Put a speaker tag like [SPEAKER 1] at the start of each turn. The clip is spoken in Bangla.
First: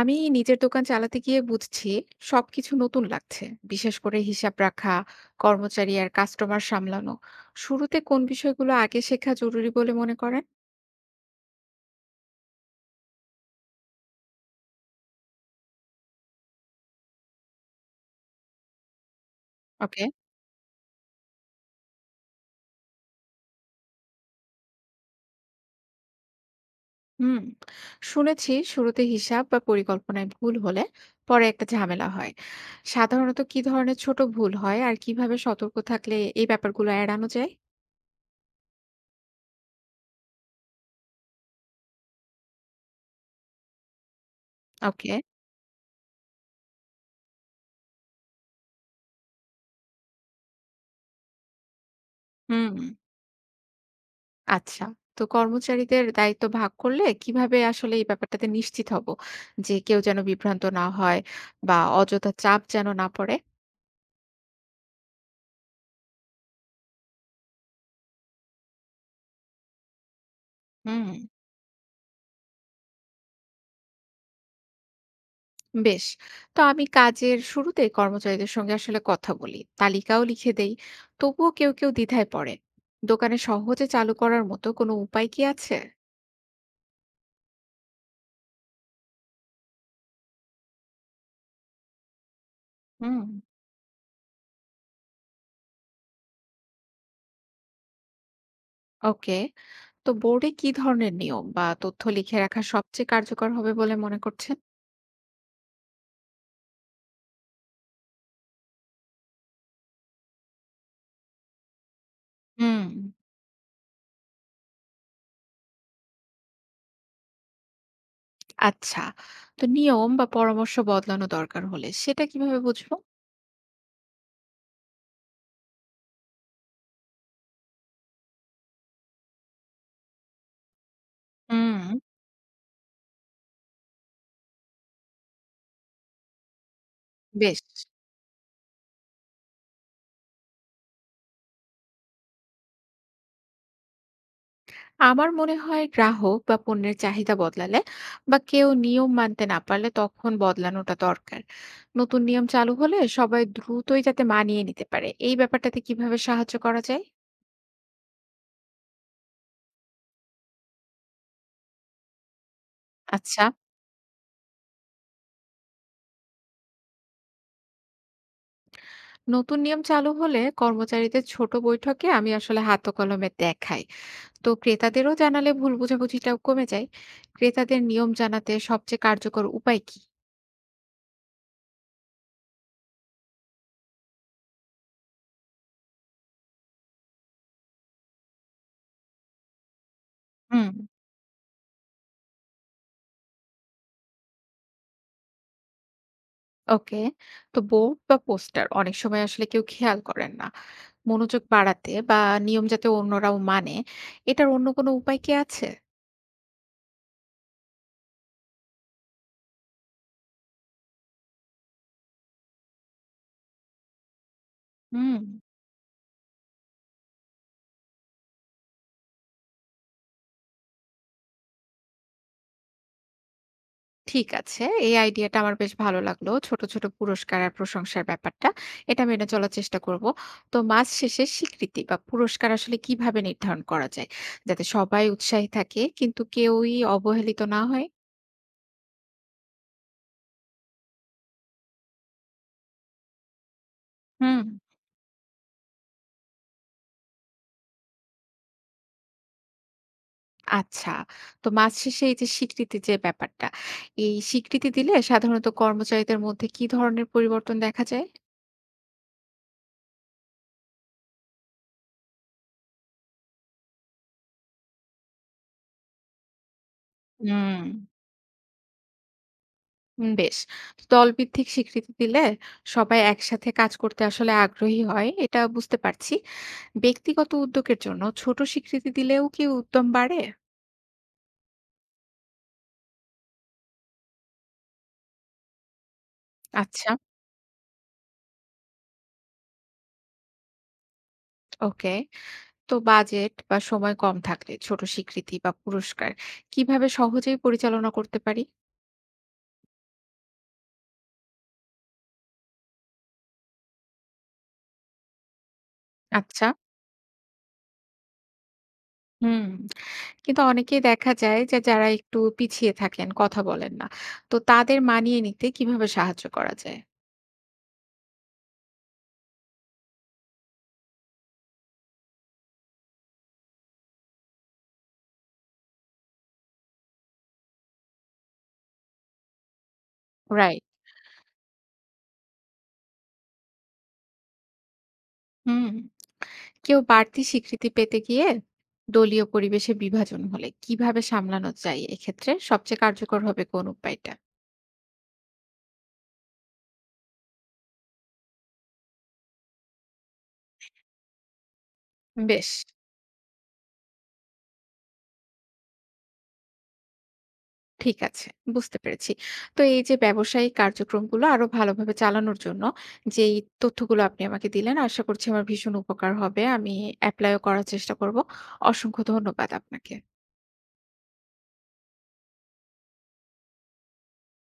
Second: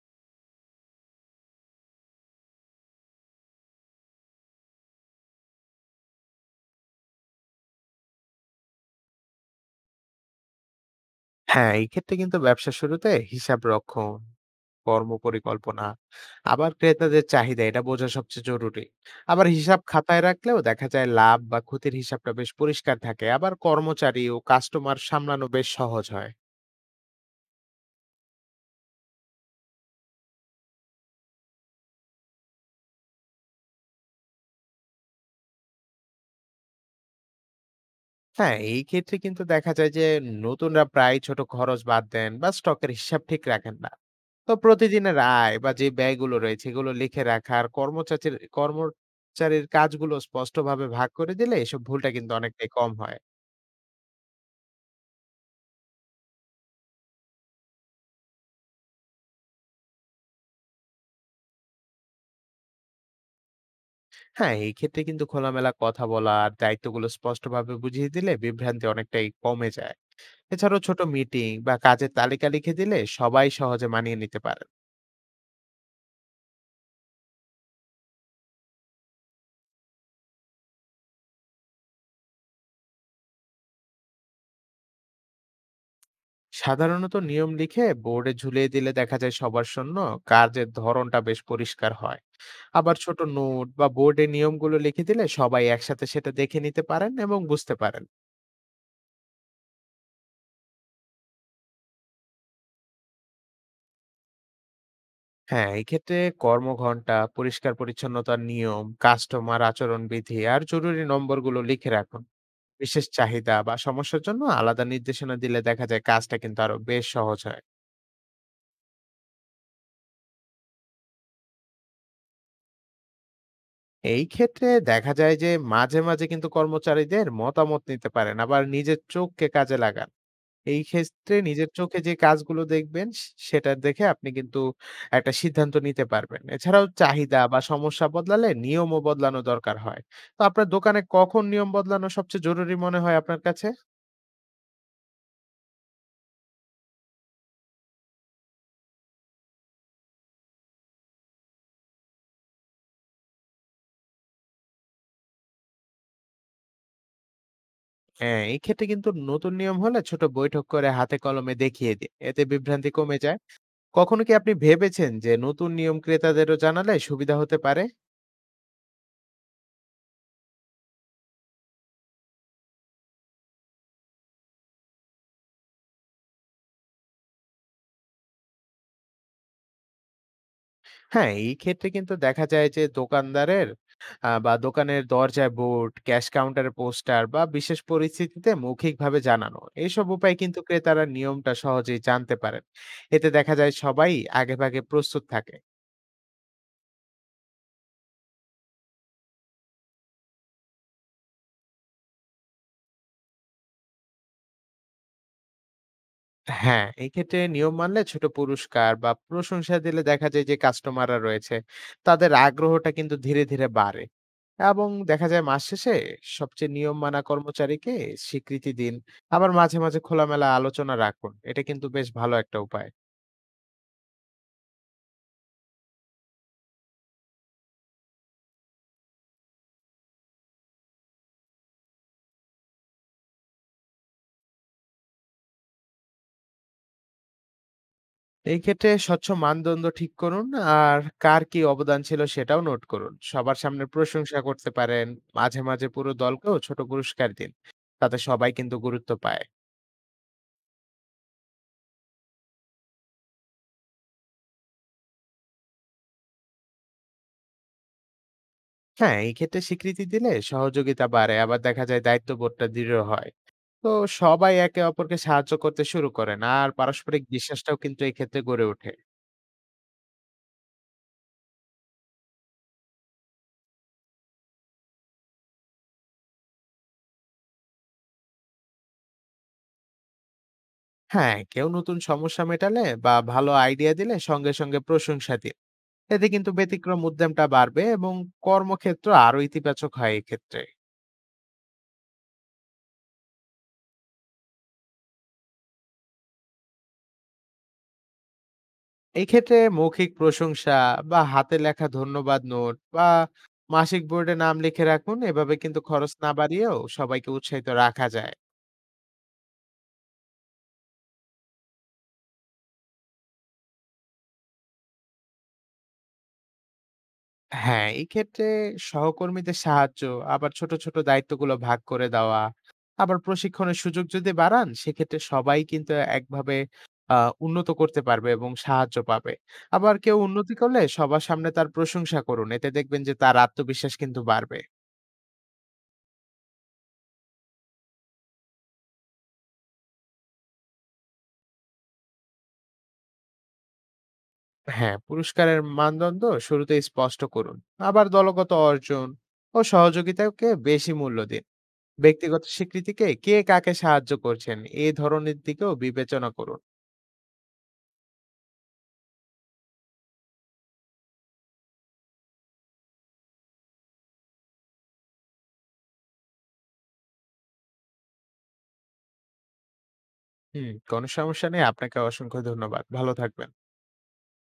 [SPEAKER 1] আমি নিজের দোকান চালাতে গিয়ে বুঝছি সবকিছু নতুন লাগছে, বিশেষ করে হিসাব রাখা, কর্মচারী আর কাস্টমার সামলানো। শুরুতে কোন বিষয়গুলো আগে শেখা জরুরি বলে মনে করেন?
[SPEAKER 2] হ্যাঁ, এই ক্ষেত্রে কিন্তু ব্যবসার শুরুতে হিসাব রক্ষণ, কর্ম পরিকল্পনা, আবার ক্রেতাদের চাহিদা এটা বোঝা সবচেয়ে জরুরি। আবার হিসাব
[SPEAKER 1] ওকে।
[SPEAKER 2] খাতায় রাখলেও দেখা যায় লাভ বা ক্ষতির হিসাবটা বেশ পরিষ্কার থাকে। আবার কর্মচারী ও কাস্টমার সামলানো বেশ সহজ হয়।
[SPEAKER 1] হুম। শুনেছি শুরুতে হিসাব বা পরিকল্পনায় ভুল হলে পরে একটা ঝামেলা হয়। সাধারণত কি ধরনের ছোট ভুল হয় আর কিভাবে সতর্ক থাকলে এই ব্যাপারগুলো এড়ানো যায়?
[SPEAKER 2] হ্যাঁ, এই ক্ষেত্রে কিন্তু দেখা যায় যে নতুনরা প্রায় ছোট খরচ বাদ দেন বা স্টকের হিসাব ঠিক রাখেন না। তো
[SPEAKER 1] ওকে।
[SPEAKER 2] প্রতিদিনের আয় বা যে ব্যয়গুলো রয়েছে এগুলো লিখে রাখা আর কর্মচারীর কাজগুলো স্পষ্টভাবে ভাগ করে দিলে এসব ভুলটা কিন্তু অনেকটাই
[SPEAKER 1] হুম।
[SPEAKER 2] কম হয়।
[SPEAKER 1] আচ্ছা। তো কর্মচারীদের দায়িত্ব ভাগ করলে কিভাবে আসলে এই ব্যাপারটাতে নিশ্চিত হব? যে কেউ যেন বিভ্রান্ত না হয় বা অযথা চাপ যেন না পড়ে?
[SPEAKER 2] হ্যাঁ, এই ক্ষেত্রে কিন্তু খোলামেলা কথা বলা আর দায়িত্বগুলো স্পষ্টভাবে বুঝিয়ে দিলে বিভ্রান্তি অনেকটাই কমে যায়। এছাড়াও ছোট
[SPEAKER 1] হুম।
[SPEAKER 2] মিটিং বা কাজের তালিকা লিখে দিলে সবাই সহজে মানিয়ে নিতে পারেন।
[SPEAKER 1] বেশ। তো আমি কাজের শুরুতে কর্মচারীদের সঙ্গে আসলে কথা বলি। তালিকাও লিখে দেই। তবুও কেউ দ্বিধায় পড়ে। দোকানে সহজে চালু করার মতো কোনো উপায় কি আছে?
[SPEAKER 2] সাধারণত নিয়ম লিখে বোর্ডে ঝুলিয়ে দিলে দেখা যায় সবার জন্য কাজের ধরনটা বেশ পরিষ্কার হয়। আবার ছোট
[SPEAKER 1] হুম।
[SPEAKER 2] নোট বা বোর্ডে নিয়মগুলো লিখে দিলে সবাই একসাথে সেটা দেখে নিতে পারেন এবং বুঝতে পারেন।
[SPEAKER 1] ওকে। তো বোর্ডে কি ধরনের নিয়ম বা তথ্য লিখে রাখা সবচেয়ে কার্যকর হবে বলে মনে করছেন?
[SPEAKER 2] হ্যাঁ, এই ক্ষেত্রে কর্মঘণ্টা, পরিষ্কার পরিচ্ছন্নতার নিয়ম, কাস্টমার আচরণবিধি আর জরুরি নম্বরগুলো লিখে রাখুন।
[SPEAKER 1] হুম।
[SPEAKER 2] বিশেষ চাহিদা বা সমস্যার জন্য আলাদা নির্দেশনা দিলে দেখা যায় কাজটা কিন্তু আরো বেশ সহজ হয়।
[SPEAKER 1] আচ্ছা। তো নিয়ম বা পরামর্শ বদলানো দরকার হলে সেটা কিভাবে বুঝবো?
[SPEAKER 2] এই ক্ষেত্রে দেখা যায় যে মাঝে মাঝে কিন্তু কর্মচারীদের মতামত নিতে পারেন, আবার নিজের চোখকে কাজে লাগান। এই ক্ষেত্রে নিজের চোখে
[SPEAKER 1] হুম।
[SPEAKER 2] যে কাজগুলো দেখবেন সেটা দেখে আপনি কিন্তু একটা সিদ্ধান্ত নিতে পারবেন। এছাড়াও চাহিদা বা
[SPEAKER 1] বেশ।
[SPEAKER 2] সমস্যা বদলালে নিয়মও বদলানো দরকার হয়। তো আপনার দোকানে কখন নিয়ম বদলানো সবচেয়ে জরুরি মনে হয় আপনার কাছে?
[SPEAKER 1] আমার মনে হয় গ্রাহক বা পণ্যের চাহিদা বদলালে বা কেউ নিয়ম মানতে না পারলে তখন বদলানোটা দরকার। নতুন নিয়ম চালু হলে সবাই দ্রুতই যাতে মানিয়ে নিতে পারে এই ব্যাপারটাতে কিভাবে সাহায্য করা যায়?
[SPEAKER 2] হ্যাঁ, এই ক্ষেত্রে কিন্তু নতুন নিয়ম হলে ছোট বৈঠক করে হাতে কলমে দেখিয়ে দিই, এতে বিভ্রান্তি কমে যায়।
[SPEAKER 1] আচ্ছা।
[SPEAKER 2] কখনো কি আপনি ভেবেছেন যে নতুন নিয়ম ক্রেতাদেরও জানালে সুবিধা হতে পারে?
[SPEAKER 1] নতুন নিয়ম চালু হলে কর্মচারীদের ছোট বৈঠকে আমি আসলে হাতে কলমে দেখাই। তো ক্রেতাদেরও জানালে ভুল বোঝাবুঝিটাও কমে যায়। ক্রেতাদের নিয়ম জানাতে সবচেয়ে কার্যকর উপায় কী?
[SPEAKER 2] হ্যাঁ, এই ক্ষেত্রে কিন্তু দেখা যায় যে দোকানদারের বা দোকানের দরজায় বোর্ড, ক্যাশ কাউন্টারে পোস্টার বা বিশেষ পরিস্থিতিতে মৌখিকভাবে জানানো। এসব উপায় কিন্তু
[SPEAKER 1] হুম,
[SPEAKER 2] ক্রেতারা নিয়মটা সহজেই জানতে পারেন। এতে দেখা যায় সবাই আগেভাগে প্রস্তুত থাকে।
[SPEAKER 1] ওকে। তো বোর্ড বা পোস্টার অনেক সময় আসলে কেউ খেয়াল করেন না। মনোযোগ বাড়াতে বা নিয়ম যাতে অন্যরাও মানে, এটার অন্য কোনো উপায় কি আছে?
[SPEAKER 2] হ্যাঁ, এক্ষেত্রে নিয়ম মানলে ছোট পুরস্কার বা প্রশংসা দিলে দেখা যায় যে কাস্টমাররা রয়েছে, তাদের আগ্রহটা কিন্তু ধীরে ধীরে বাড়ে। এবং
[SPEAKER 1] হুম,
[SPEAKER 2] দেখা যায় মাস শেষে সবচেয়ে নিয়ম মানা কর্মচারীকে স্বীকৃতি দিন। আবার মাঝে মাঝে খোলামেলা আলোচনা রাখুন। এটা কিন্তু বেশ ভালো একটা উপায়।
[SPEAKER 1] ঠিক আছে। এই আইডিয়াটা আমার বেশ ভালো লাগলো। ছোট, ছোট পুরস্কার আর প্রশংসার ব্যাপারটা এটা মেনে চলার চেষ্টা করব। তো মাস শেষে স্বীকৃতি বা পুরস্কার আসলে কিভাবে নির্ধারণ করা যায়? যাতে সবাই উৎসাহী থাকে কিন্তু কেউই অবহেলিত না হয়?
[SPEAKER 2] এই ক্ষেত্রে স্বচ্ছ মানদণ্ড ঠিক করুন, আর কার কি অবদান ছিল সেটাও নোট করুন। সবার সামনে প্রশংসা
[SPEAKER 1] হুম।
[SPEAKER 2] করতে পারেন। মাঝে মাঝে পুরো দলকেও ছোট পুরস্কার দিন। তাতে সবাই কিন্তু গুরুত্ব পায়।
[SPEAKER 1] আচ্ছা। তো মাস শেষে এই যে স্বীকৃতি যে ব্যাপারটা, এই স্বীকৃতি দিলে সাধারণত কর্মচারীদের মধ্যে কি ধরনের পরিবর্তন দেখা যায়?
[SPEAKER 2] হ্যাঁ, এই ক্ষেত্রে স্বীকৃতি দিলে সহযোগিতা বাড়ে, আবার দেখা যায় দায়িত্ববোধটা দৃঢ় হয়। তো সবাই একে অপরকে সাহায্য করতে শুরু করেন আর পারস্পরিক
[SPEAKER 1] হুম।
[SPEAKER 2] বিশ্বাসটাও কিন্তু এই ক্ষেত্রে গড়ে ওঠে।
[SPEAKER 1] হুম, বেশ। দলভিত্তিক স্বীকৃতি দিলে সবাই একসাথে কাজ করতে আসলে আগ্রহী হয়, এটা বুঝতে পারছি। ব্যক্তিগত উদ্যোগের জন্য ছোট স্বীকৃতি দিলেও কি উদ্যম বাড়ে?
[SPEAKER 2] হ্যাঁ, কেউ নতুন সমস্যা মেটালে বা ভালো আইডিয়া দিলে সঙ্গে সঙ্গে প্রশংসা দিন। এতে কিন্তু
[SPEAKER 1] আচ্ছা,
[SPEAKER 2] ব্যতিক্রম উদ্যমটা বাড়বে এবং কর্মক্ষেত্র আরো ইতিবাচক হয় এই ক্ষেত্রে।
[SPEAKER 1] ওকে। তো বাজেট বা সময় কম থাকলে ছোট স্বীকৃতি বা পুরস্কার কিভাবে সহজেই পরিচালনা করতে পারি?
[SPEAKER 2] এই ক্ষেত্রে মৌখিক প্রশংসা বা হাতে লেখা ধন্যবাদ নোট বা মাসিক বোর্ডে নাম লিখে রাখুন। এভাবে কিন্তু খরচ না
[SPEAKER 1] আচ্ছা।
[SPEAKER 2] বাড়িয়েও সবাইকে উৎসাহিত রাখা যায়।
[SPEAKER 1] হুম। কিন্তু অনেকেই দেখা যায় যে যারা একটু পিছিয়ে থাকেন, কথা বলেন না। তো তাদের মানিয়ে নিতে কিভাবে সাহায্য করা যায়?
[SPEAKER 2] হ্যাঁ, এই ক্ষেত্রে সহকর্মীদের সাহায্য, আবার ছোট ছোট দায়িত্বগুলো ভাগ করে দেওয়া, আবার প্রশিক্ষণের সুযোগ যদি বাড়ান, সেক্ষেত্রে সবাই কিন্তু একভাবে আ উন্নত করতে পারবে এবং সাহায্য পাবে। আবার কেউ উন্নতি
[SPEAKER 1] রাইট।
[SPEAKER 2] করলে সবার সামনে তার প্রশংসা করুন। এতে দেখবেন যে তার আত্মবিশ্বাস কিন্তু বাড়বে।
[SPEAKER 1] হুম, কেউ বাড়তি স্বীকৃতি পেতে গিয়ে দলীয় পরিবেশে বিভাজন হলে কিভাবে সামলানো যায়, এক্ষেত্রে সবচেয়ে কার্যকর হবে কোন উপায়টা?
[SPEAKER 2] হ্যাঁ, পুরস্কারের মানদণ্ড শুরুতে স্পষ্ট করুন। আবার দলগত অর্জন ও সহযোগিতাকে বেশি মূল্য দিন। ব্যক্তিগত
[SPEAKER 1] বেশ,
[SPEAKER 2] স্বীকৃতিকে কে কাকে সাহায্য করছেন, এ ধরনের দিকেও বিবেচনা করুন।
[SPEAKER 1] ঠিক আছে, বুঝতে পেরেছি। তো এই যে ব্যবসায়িক কার্যক্রমগুলো আরো ভালোভাবে চালানোর জন্য যেই তথ্যগুলো আপনি আমাকে দিলেন, আশা করছি আমার ভীষণ উপকার হবে। আমি এপ্লাইও করার চেষ্টা করব। অসংখ্য ধন্যবাদ আপনাকে।
[SPEAKER 2] হুম, কোনো সমস্যা নেই। আপনাকে অসংখ্য ধন্যবাদ। ভালো থাকবেন।